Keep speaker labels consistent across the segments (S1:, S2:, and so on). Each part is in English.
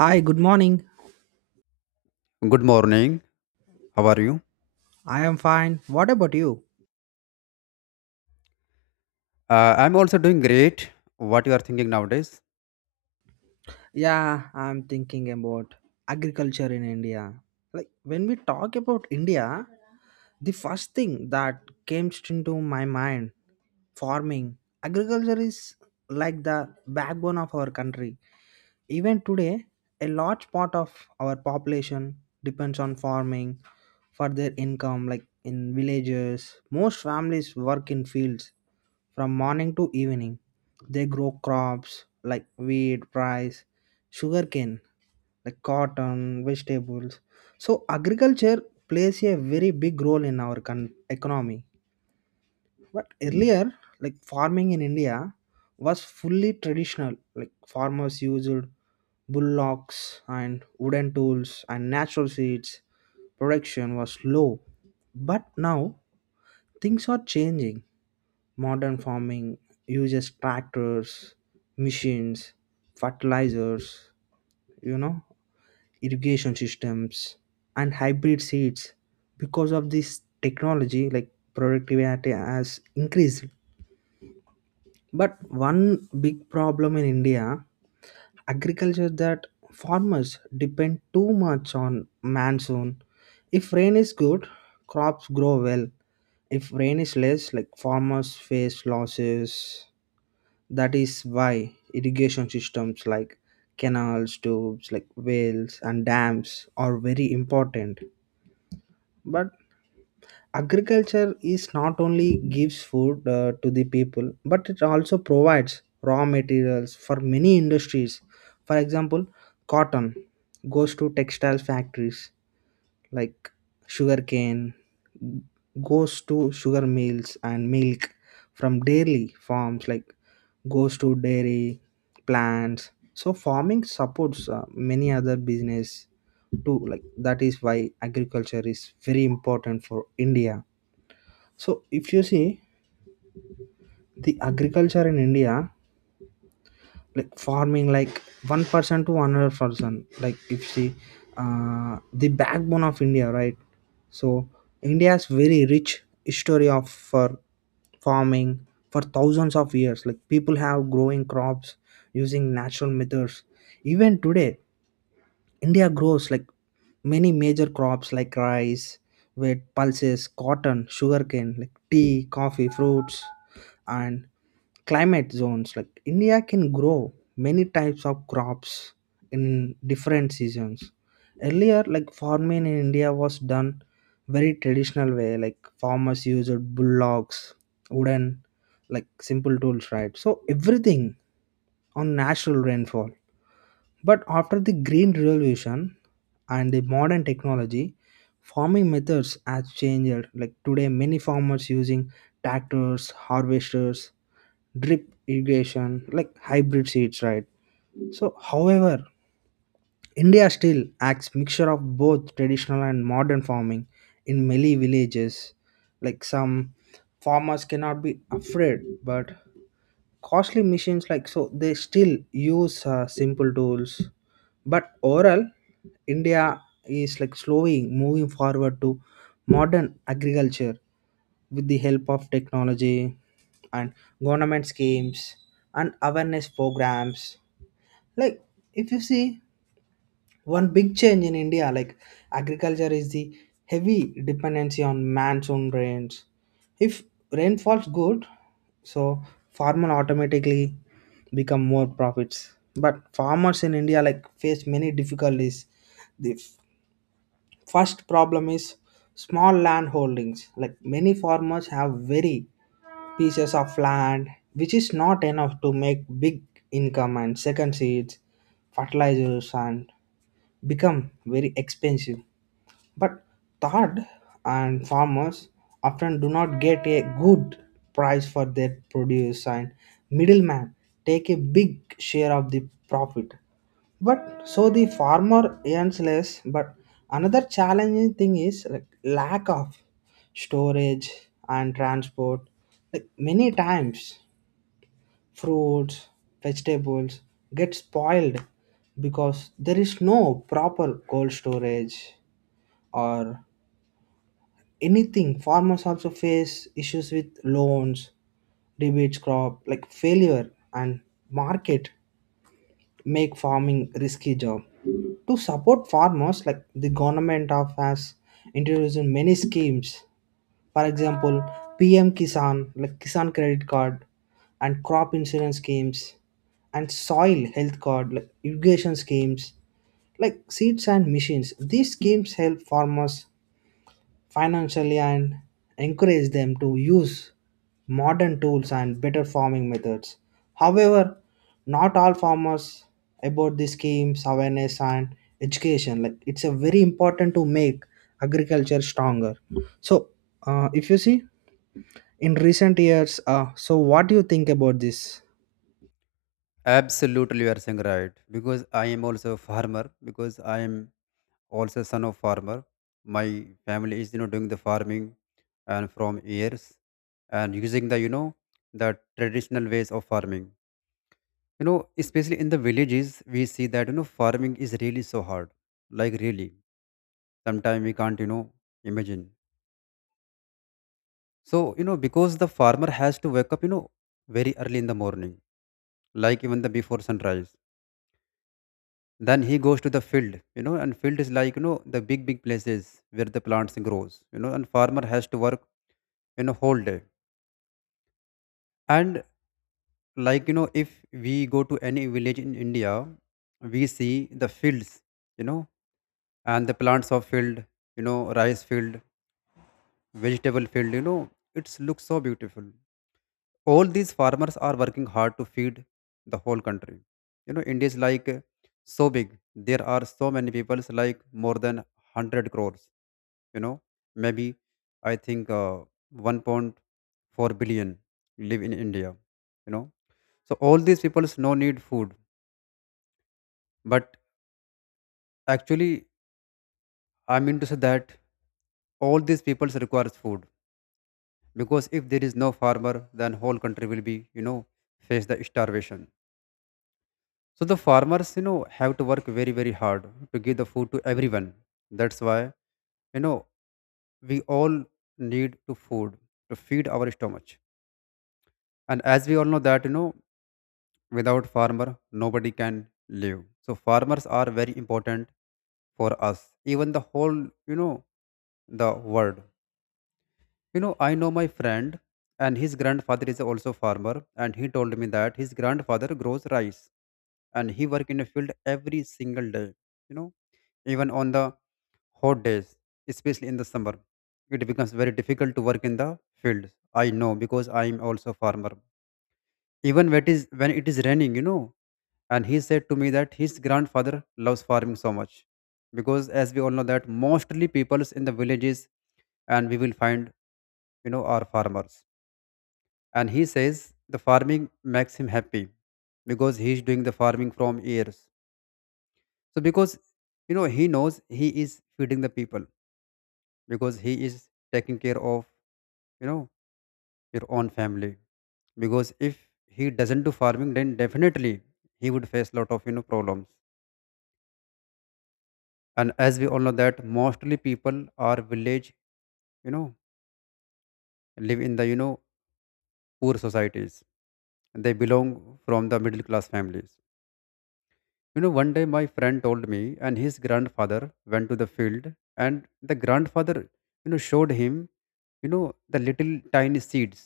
S1: Hi, good morning.
S2: Good morning. How are you?
S1: I am fine. What about you?
S2: I'm also doing great. What you are thinking nowadays?
S1: Yeah, I'm thinking about agriculture in India. Like when we talk about India, the first thing that came into my mind farming. Agriculture is like the backbone of our country. Even today, a large part of our population depends on farming for their income, like in villages. Most families work in fields from morning to evening. They grow crops like wheat, rice, sugarcane, like cotton, vegetables. So, agriculture plays a very big role in our economy. But earlier, like farming in India was fully traditional. Like farmers used bullocks and wooden tools and natural seeds. Production was low. But now things are changing. Modern farming uses tractors, machines, fertilizers, you know, irrigation systems, and hybrid seeds. Because of this technology, like productivity has increased. But one big problem in India, agriculture is that farmers depend too much on monsoon. If rain is good, crops grow well. If rain is less, like farmers face losses. That is why irrigation systems like canals, tubes, like wells and dams are very important. But agriculture is not only gives food to the people, but it also provides raw materials for many industries. For example, cotton goes to textile factories, like sugarcane goes to sugar mills, and milk from dairy farms like goes to dairy plants. So farming supports many other business too, like that is why agriculture is very important for India. So if you see the agriculture in India, like farming, like one person to another person, like if you see the backbone of India, right? So India has very rich history of for farming for thousands of years. Like people have growing crops using natural methods. Even today, India grows like many major crops like rice, wheat, pulses, cotton, sugarcane, like tea, coffee, fruits, and climate zones like India can grow many types of crops in different seasons. Earlier like farming in India was done very traditional way, like farmers used bullocks, wooden, like simple tools, right? So everything on natural rainfall, but after the green revolution and the modern technology, farming methods has changed. Like today many farmers using tractors, harvesters, drip irrigation, like hybrid seeds, right? So however, India still acts mixture of both traditional and modern farming in many villages. Like some farmers cannot be afraid, but costly machines, like so they still use simple tools. But overall, India is like slowly moving forward to modern agriculture with the help of technology and government schemes and awareness programs. Like if you see one big change in India, like agriculture is the heavy dependency on monsoon rains. If rain falls good, so farmer automatically become more profits. But farmers in India like face many difficulties. The first problem is small land holdings. Like many farmers have very pieces of land, which is not enough to make big income. And second, seeds, fertilizers, and become very expensive. But third, and farmers often do not get a good price for their produce, and middlemen take a big share of the profit. But so the farmer earns less. But another challenging thing is like lack of storage and transport. Like many times fruits, vegetables get spoiled because there is no proper cold storage or anything. Farmers also face issues with loans, debates crop, like failure, and market make farming risky job. To support farmers, like the government of has introduced many schemes. For example, PM Kisan, like Kisan Credit Card, and crop insurance schemes, and soil health card, like irrigation schemes, like seeds and machines. These schemes help farmers financially and encourage them to use modern tools and better farming methods. However, not all farmers about these schemes, awareness and education. Like it's a very important to make agriculture stronger. So if you see in recent years, so what do you think about this?
S2: Absolutely, you are saying right. Because I am also a farmer. Because I am also son of farmer. My family is doing the farming, and from years, and using the you know the traditional ways of farming. Especially in the villages, we see that farming is really so hard. Like really, sometimes we can't imagine. So, because the farmer has to wake up, very early in the morning, like even the before sunrise. Then he goes to the field, and field is like, the big, big places where the plants grows, and farmer has to work, whole day. And like, if we go to any village in India, we see the fields, you know, and the plants of field, rice field, vegetable field, it looks so beautiful. All these farmers are working hard to feed the whole country. India is like, so big. There are so many people, like more than 100 crores you know maybe I think, 1.4 billion live in india you know so all these people's no need food. But actually, I mean to say that all these peoples requires food. Because if there is no farmer, then whole country will be face the starvation. So the farmers, have to work very, very hard to give the food to everyone. That's why, you know, we all need to food to feed our stomach. And as we all know that, without farmer, nobody can live. So farmers are very important for us, even the whole, you know, the world. I know my friend, and his grandfather is also farmer, and he told me that his grandfather grows rice and he work in a field every single day you know even on the hot days, especially in the summer. It becomes very difficult to work in the fields. I know because I am also a farmer. Even when it is raining. And he said to me that his grandfather loves farming so much because, as we all know, that mostly peoples in the villages, and we will find our farmers. And he says the farming makes him happy because he is doing the farming from years. So because he knows he is feeding the people, because he is taking care of know your own family, because if he doesn't do farming, then definitely he would face lot of problems. And as we all know that mostly people are village you know live in the poor societies. They belong from the middle class families. One day my friend told me, and his grandfather went to the field, and the grandfather showed him you know the little tiny seeds.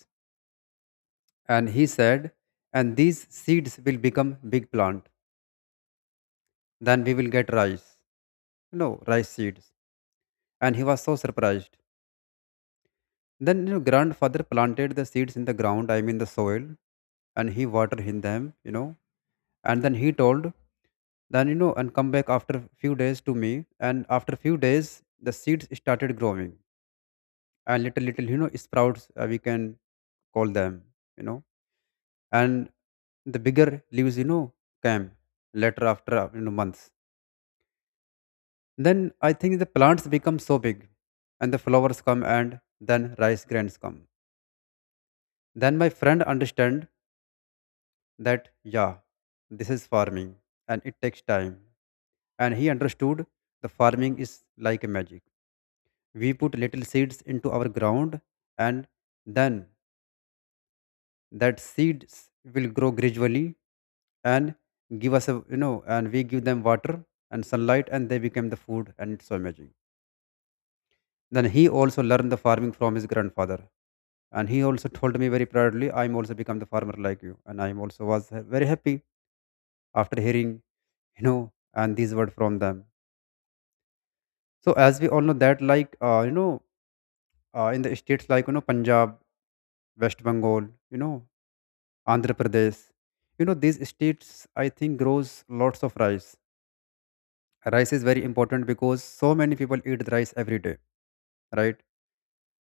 S2: And he said, and these seeds will become big plant. Then we will get rice. No, rice seeds. And he was so surprised. Then grandfather planted the seeds in the ground, I mean the soil, and he watered in them. And then he told, and come back after few days to me. And after few days, the seeds started growing, and little little, sprouts, we can call them, you know. And the bigger leaves, came later after months. Then I think the plants become so big, and the flowers come, and then rice grains come. Then my friend understand that yeah, this is farming, and it takes time. And he understood the farming is like a magic. We put little seeds into our ground, and then that seeds will grow gradually and give us and we give them water and sunlight, and they become the food, and it's so amazing. Then he also learned the farming from his grandfather, and he also told me very proudly, I'm also become the farmer like you, and I'm also was very happy after hearing you know and these words from them. So as we all know that, like in the states like Punjab, West Bengal you know Andhra Pradesh, these states, I think, grows lots of rice. Rice is very important because so many people eat rice every day, right?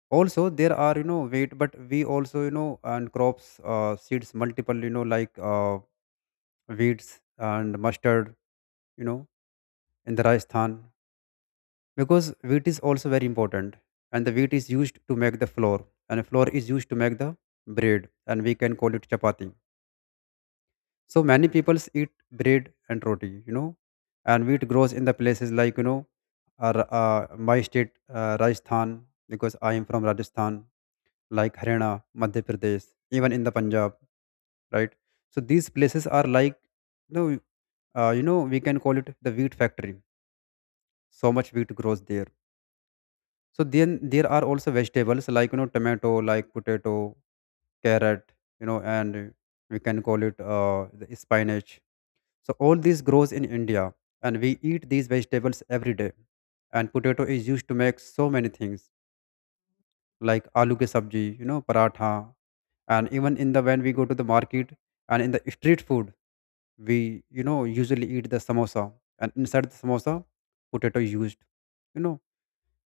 S2: Also there are wheat, but we also and crops, seeds multiple, like wheats and mustard, you know, in the Rajasthan, because wheat is also very important. And the wheat is used to make the flour, and flour is used to make the bread, and we can call it chapati. So many people eat bread and roti, and wheat grows in the places like, my state, Rajasthan, because I am from Rajasthan, like Haryana, Madhya Pradesh, even in the Punjab, right? So these places are like, you know, we can call it the wheat factory. So much wheat grows there. So then there are also vegetables like tomato, like potato, carrot, and we can call it the spinach. So all this grows in India, and we eat these vegetables every day. And potato is used to make so many things, like aloo ke sabji, paratha. And even in the when we go to the market, and in the street food, we usually eat the samosa. And inside the samosa, potato used,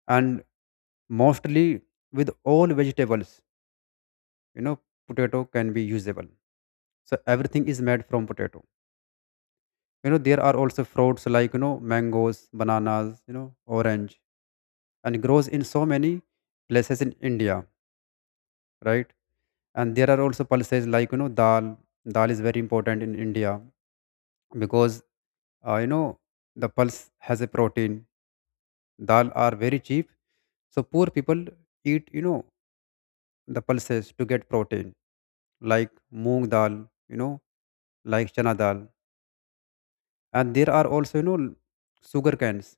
S2: and mostly, with all vegetables, you know potato can be usable. So everything is made from potato. There are also fruits like mangoes, bananas, orange, and grows in so many places in India, right? And there are also pulses like dal. Dal is very important in India, because uh, you know the pulse has a protein. Dal are very cheap, so poor people eat the pulses to get protein, like moong dal, you know like chana dal. And there are also sugar cans,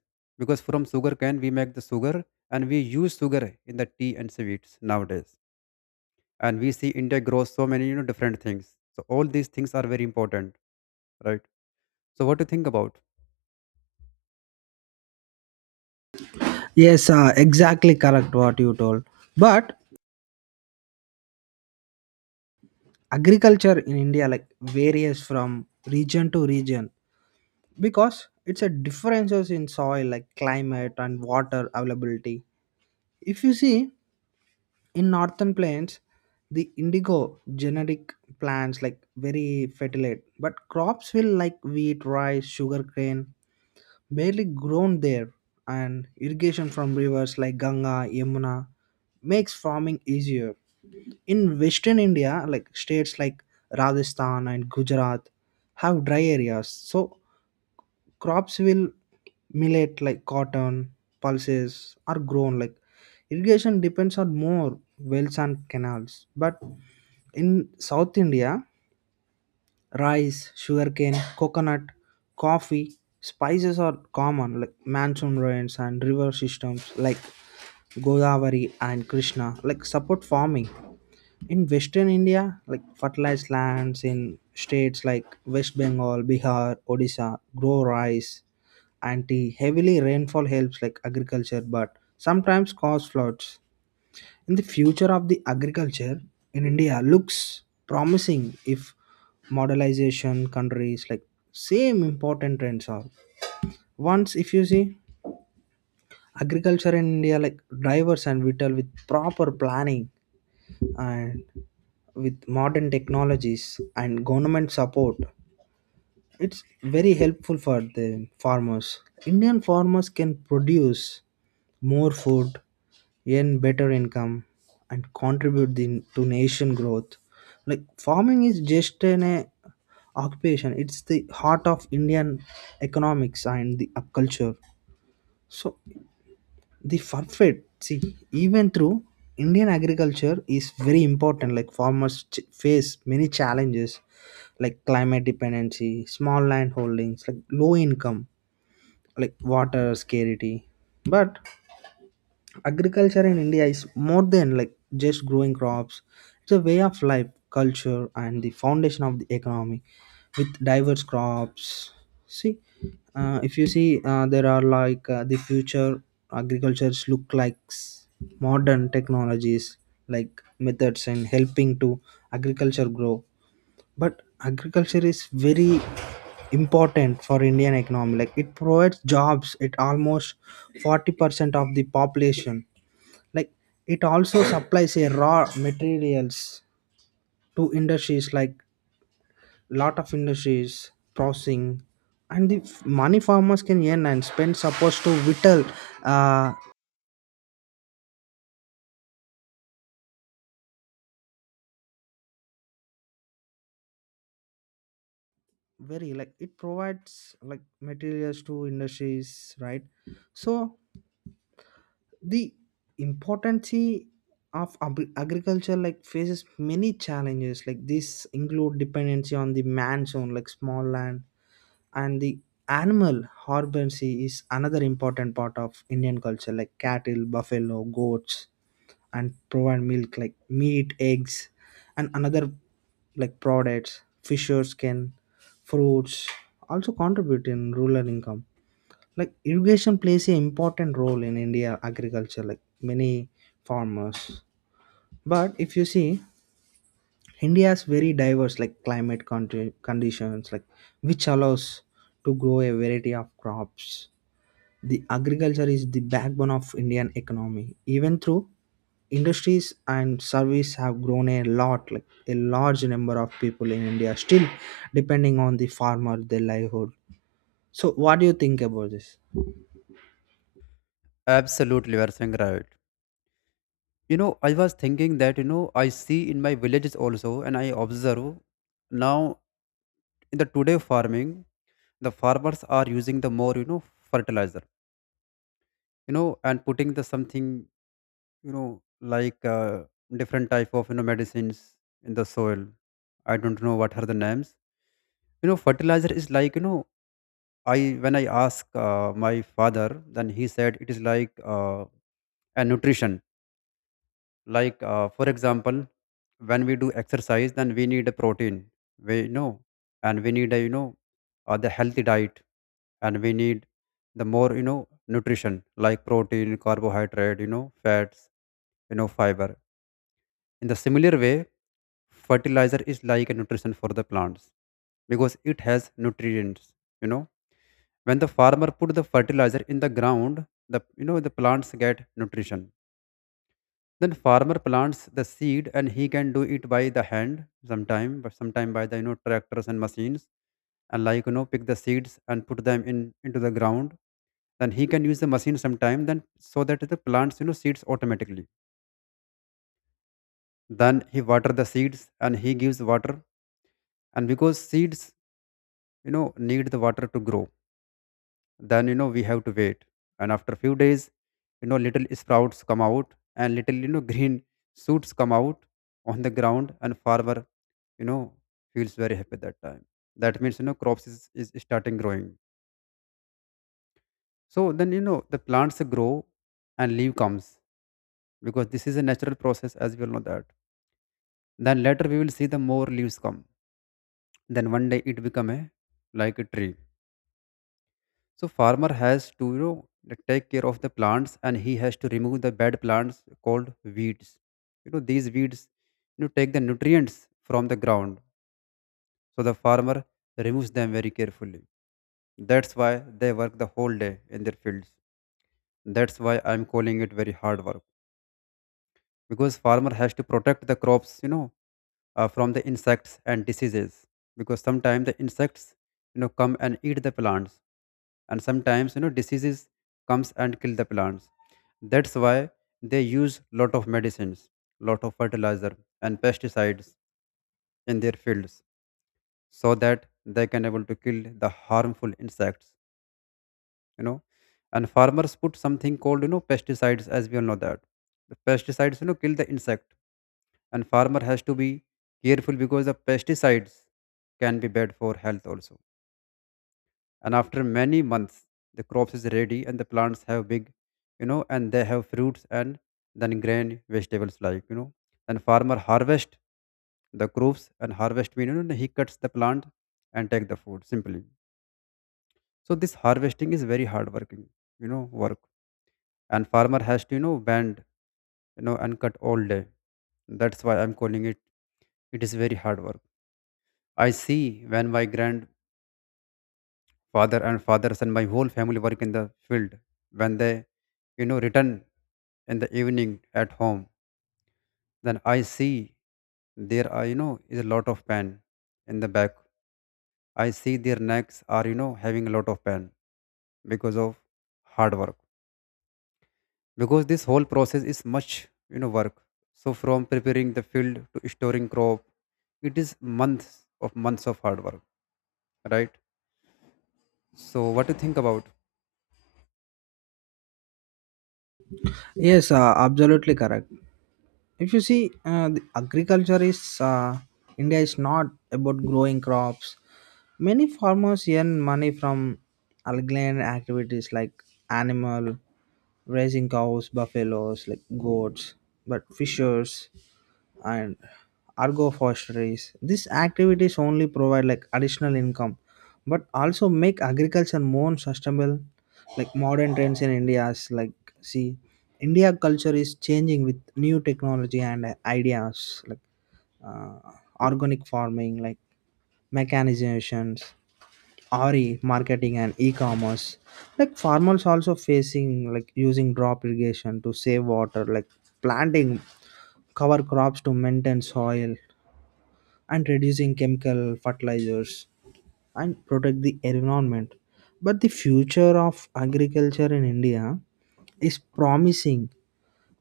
S2: because from sugar cane we make the sugar, and we use sugar in the tea and sweets nowadays. And we see India grows so many different things, so all these things are very important, right? So what do you think about?
S1: Yes, exactly correct what you told. But agriculture in India like varies from region to region because it's a differences in soil, like climate and water availability. If you see in northern plains, the indigo generic plants like very fertile, but crops will like wheat, rice, sugar cane barely grown there, and irrigation from rivers like Ganga, Yamuna makes farming easier. In western India, like states like Rajasthan and Gujarat have dry areas, so crops will millet like cotton, pulses are grown, like irrigation depends on more wells and canals. But in South India, rice, sugarcane, coconut, coffee, spices are common, like monsoon rains and river systems like Godavari and Krishna, like support farming. In Western India, like fertilized lands in states like West Bengal, Bihar, Odisha, grow rice and tea. Heavily rainfall helps like agriculture, but sometimes cause floods. And the future of the agriculture in India looks promising if modernization countries like same important trends are. Once if you see agriculture in India like diverse and vital with proper planning and with modern technologies and government support, it's very helpful for the farmers. Indian farmers can produce more food, earn better income, and contribute the, to nation growth. Like farming is just an occupation; it's the heart of Indian economics and the culture. So the forfeit see even through Indian agriculture is very important. Like farmers face many challenges like climate dependency, small land holdings, like low income, like water scarcity. But agriculture in India is more than like just growing crops. It's a way of life, culture, and the foundation of the economy with diverse crops. See, if you see there are like the future agricultures look like modern technologies like methods and helping to agriculture grow. But agriculture is very important for Indian economy, like it provides jobs at almost 40% of the population. Like it also supplies a raw materials to industries, like lot of industries processing, and the money farmers can earn and spend supposed to whittle, uh very, like it provides like materials to industries, right? So the importance of agriculture like faces many challenges, like this include dependency on the man's own, like small land. And the animal husbandry is another important part of Indian culture, like cattle, buffalo, goats, and provide milk, like meat, eggs, and another like products, fishers can, fruits also contribute in rural income. Like irrigation plays an important role in India agriculture, like many farmers. But if you see, India has very diverse like climate conditions, like which allows to grow a variety of crops. The agriculture is the backbone of Indian economy. Even through industries and service have grown a lot, like a large number of people in India still depending on the farmer their livelihood. So what do you think about this?
S2: Absolutely, you are saying right. I was thinking that I see in my villages also, and I observe now in the today farming, the farmers are using the more fertilizer, and putting the something, you know like different type of medicines in the soil. I don't know what are the names. Fertilizer is like, I when I ask my father, then he said it is like, a nutrition. Like for example, when we do exercise, then we need a protein. We you know And we need a you know the healthy diet, and we need the more nutrition, like protein, carbohydrate, fats, fiber. In the similar way, fertilizer is like a nutrition for the plants, because it has nutrients you know when the farmer put the fertilizer in the ground, the you know the plants get nutrition. Then farmer plants the seed, and he can do it by the hand sometime, but sometime by the tractors and machines, and like pick the seeds and put them in into the ground. Then he can use the machine sometime, then so that the plants seeds automatically. Then he water the seeds, and he gives water. And because seeds need the water to grow, then we have to wait. And after few days, little sprouts come out, and little, green shoots come out on the ground, and farmer you know feels very happy that time. That means, crops is starting growing. So then the plants grow, and leaf comes, because this is a natural process, as we all know that. Then later we will see the more leaves come, then one day it become a like a tree. So farmer has to take care of the plants, and he has to remove the bad plants called weeds. These weeds take the nutrients from the ground. So the farmer removes them very carefully. That's why they work the whole day in their fields. That's why I'm calling it very hard work because farmer has to protect the crops from the insects and diseases because sometimes the insects come and eat the plants, and sometimes diseases comes and kill the plants. That's why they use lot of medicines, lot of fertilizer and pesticides in their fields, so that they can able to kill the harmful insects, you know, and farmers put something called pesticides, as we all know that the pesticides kill the insect. And farmer has to be careful because the pesticides can be bad for health also. And after many months, the crops is ready and the plants have big, and they have fruits and then grain vegetables, like. And farmer harvest the crops, and harvest mean, he cuts the plant and take the food simply. So this harvesting is very hard working, work, and farmer has to bend, and cut all day. That's why I'm calling it, it is very hard work. I see when my grandfather and fathers and my whole family work in the field, when they return in the evening at home, then I see there are is a lot of pain in the back. I see their necks are having a lot of pain because of hard work, because this whole process is much, work. So from preparing the field to storing crop, it is months months of hard work, right? So what to think about?
S1: Yes, absolutely correct. If you see the agriculture is, India is not about growing crops. Many farmers earn money from alien activities like animal raising, cows, buffaloes, like goats, but fishers and agroforestries. These activities only provide like additional income, but also make agriculture more sustainable. Like modern trends in India's, like see, India culture is changing with new technology and ideas like uh, organic farming, like mechanizations, RE marketing and e-commerce, like farmers also facing like using drop irrigation to save water, like planting cover crops to maintain soil and reducing chemical fertilizers and protect the environment. But the future of agriculture in India is promising,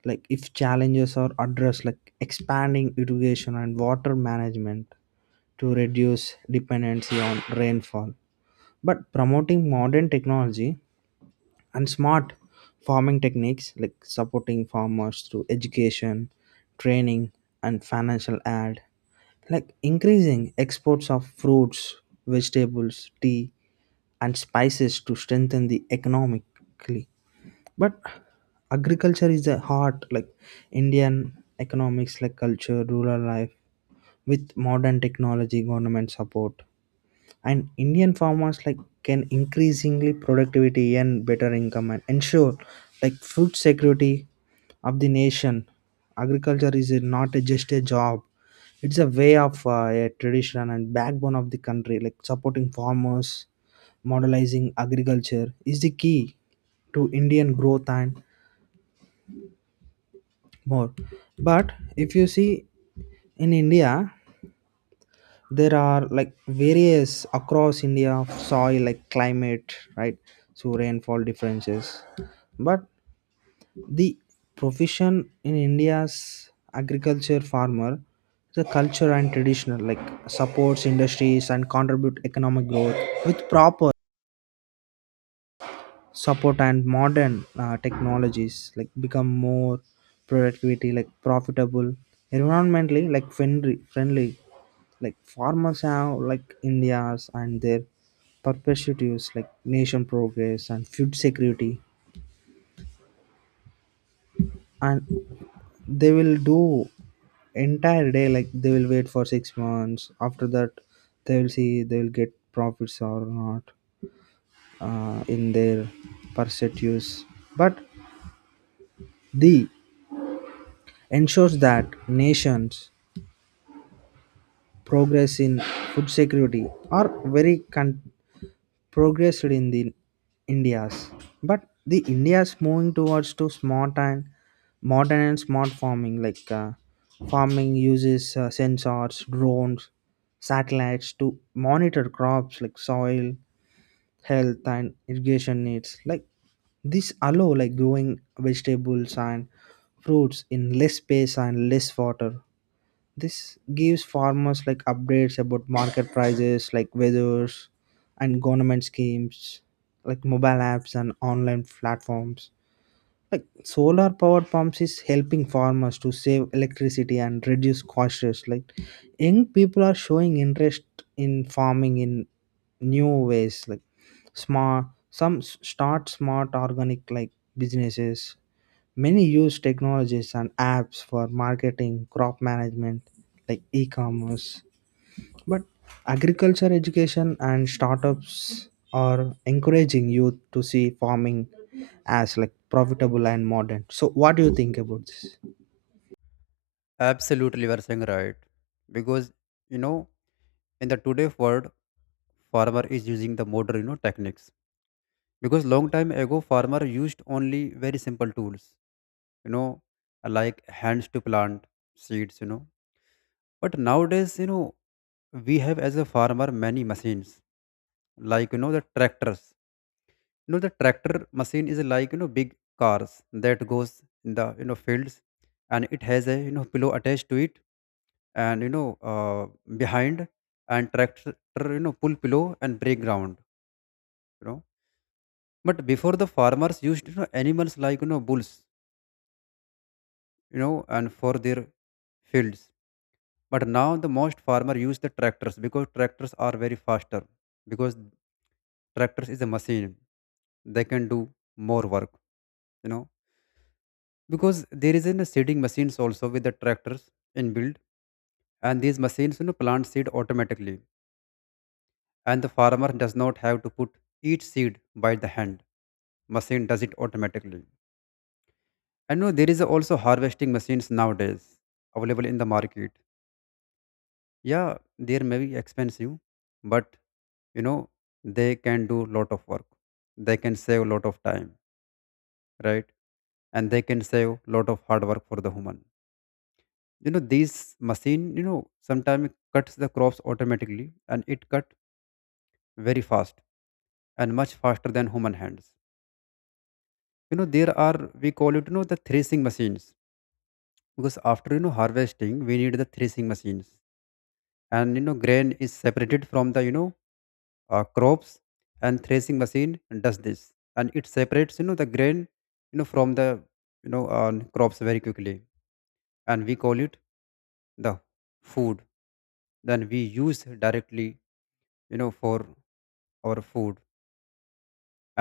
S1: like if challenges are addressed like expanding irrigation and water management to reduce dependency on rainfall, but promoting modern technology and smart farming techniques, like supporting farmers through education, training, and financial aid, like increasing exports of fruits, vegetables, tea, and spices to strengthen the economically. But agriculture is the heart, like Indian economics, like culture, rural life. With modern technology, government support, and Indian farmers like can increasingly productivity and better income and ensure like food security of the nation. Agriculture is not just a job, it's a way of a tradition and backbone of the country. Like supporting farmers, modernizing agriculture is the key to Indian growth and more. But if you see in India, there are like various across India of soil, like climate, right? So rainfall differences, but the profession in India's agriculture farmer, the culture and traditional like supports industries and contribute economic growth with proper support and modern technologies like become more productivity, like profitable, environmentally like friendly. Like farmers have like India's and their perpetuities like nation progress and food security. And they will do entire day, like they will wait for 6 months, after that they will see they will get profits or not in their pursuits. But the ensures that nations progress in food security are very progressed in the India's. But the India's moving towards to smart and modern and smart farming, like farming uses sensors, drones, satellites to monitor crops, like soil health and irrigation needs, like this allow like growing vegetables and fruits in less space and less water. This gives farmers like updates about market prices, like weathers and government schemes, like mobile apps and online platforms. Like solar power pumps is helping farmers to save electricity and reduce costs. Like young people are showing interest in farming in new ways, like smart, some start smart organic like businesses. Many use technologies and apps for marketing, crop management, like e commerce. But agriculture education and startups are encouraging youth to see farming as like profitable and modern. So, what do you think about this?
S2: Absolutely, you are saying right, because you know in the today world, farmer is using the modern techniques, because long time ago farmer used only very simple tools, you know like hands to plant seeds, but nowadays, we have as a farmer many machines, like the tractors. The tractor machine is like big cars that goes in the fields, and it has a pillow attached to it, and behind. And tractor, pull pillow and break ground, you know but before the farmers used animals, like bulls, and for their fields. But now the most farmer use the tractors, because tractors are very faster, because tractors is a machine, they can do more work, you know because there is in a seeding machines also with the tractors inbuilt, and these machines plant seed automatically, and the farmer does not have to put each seed by the hand. Machine does it automatically. And no, there is also harvesting machines nowadays available in the market, yeah. They may be expensive, but you know they can do lot of work, they can save lot of time, right? And they can save lot of hard work for the human. These machine sometimes cuts the crops automatically, and it cut very fast, and much faster than human hands. There are, we call it, the threshing machines, because after harvesting we need the threshing machines, and grain is separated from the crops. And threshing machine does this, and it separates the grain from the crops very quickly, and we call it the food. Then we use directly, for our food.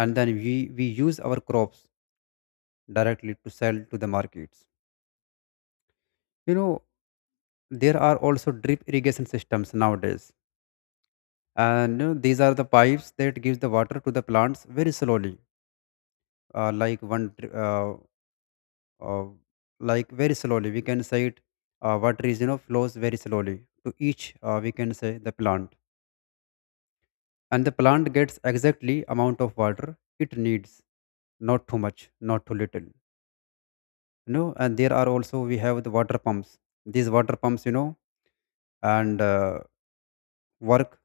S2: And then we use our crops directly to sell to the markets, you know there are also drip irrigation systems nowadays, and these are the pipes that gives the water to the plants very slowly. uh, like one dri- uh, uh, like very slowly, we can say it, water is, flows very slowly to each, we can say, the plant, and the plant gets exactly amount of water it needs, not too much, not too little. And there are also we have the water pumps. These water pumps, and work,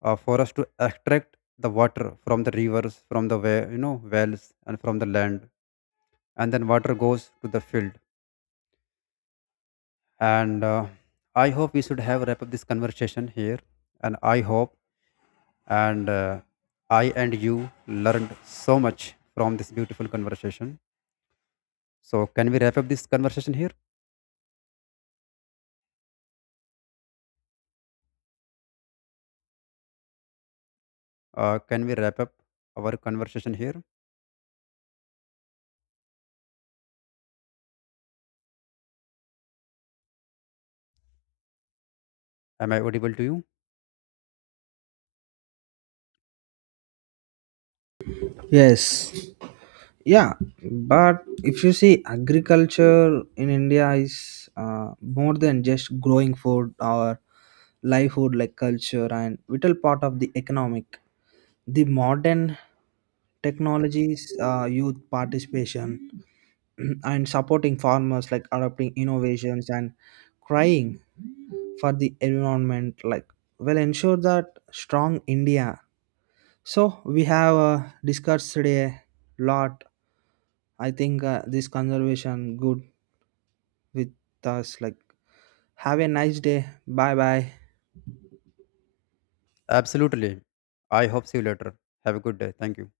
S2: for us to extract the water from the rivers, from the well, wells, and from the land, and then water goes to the field. And I hope we should have wrap up this conversation here, and I hope, and I and you learned so much from this beautiful conversation. So can we wrap up this conversation here? Can we wrap up our conversation here? Am I audible to you?
S1: Yes. Yeah, but if you see, agriculture in India is more than just growing food or livelihood, like culture and vital part of the economic, the modern technologies, youth participation and supporting farmers like adopting innovations and crying for the environment, like will ensure that strong India. So we have discussed today a lot. I think this conservation good with us, like have a nice day, bye bye.
S2: Absolutely. I hope see you later. Have a good day. Thank you.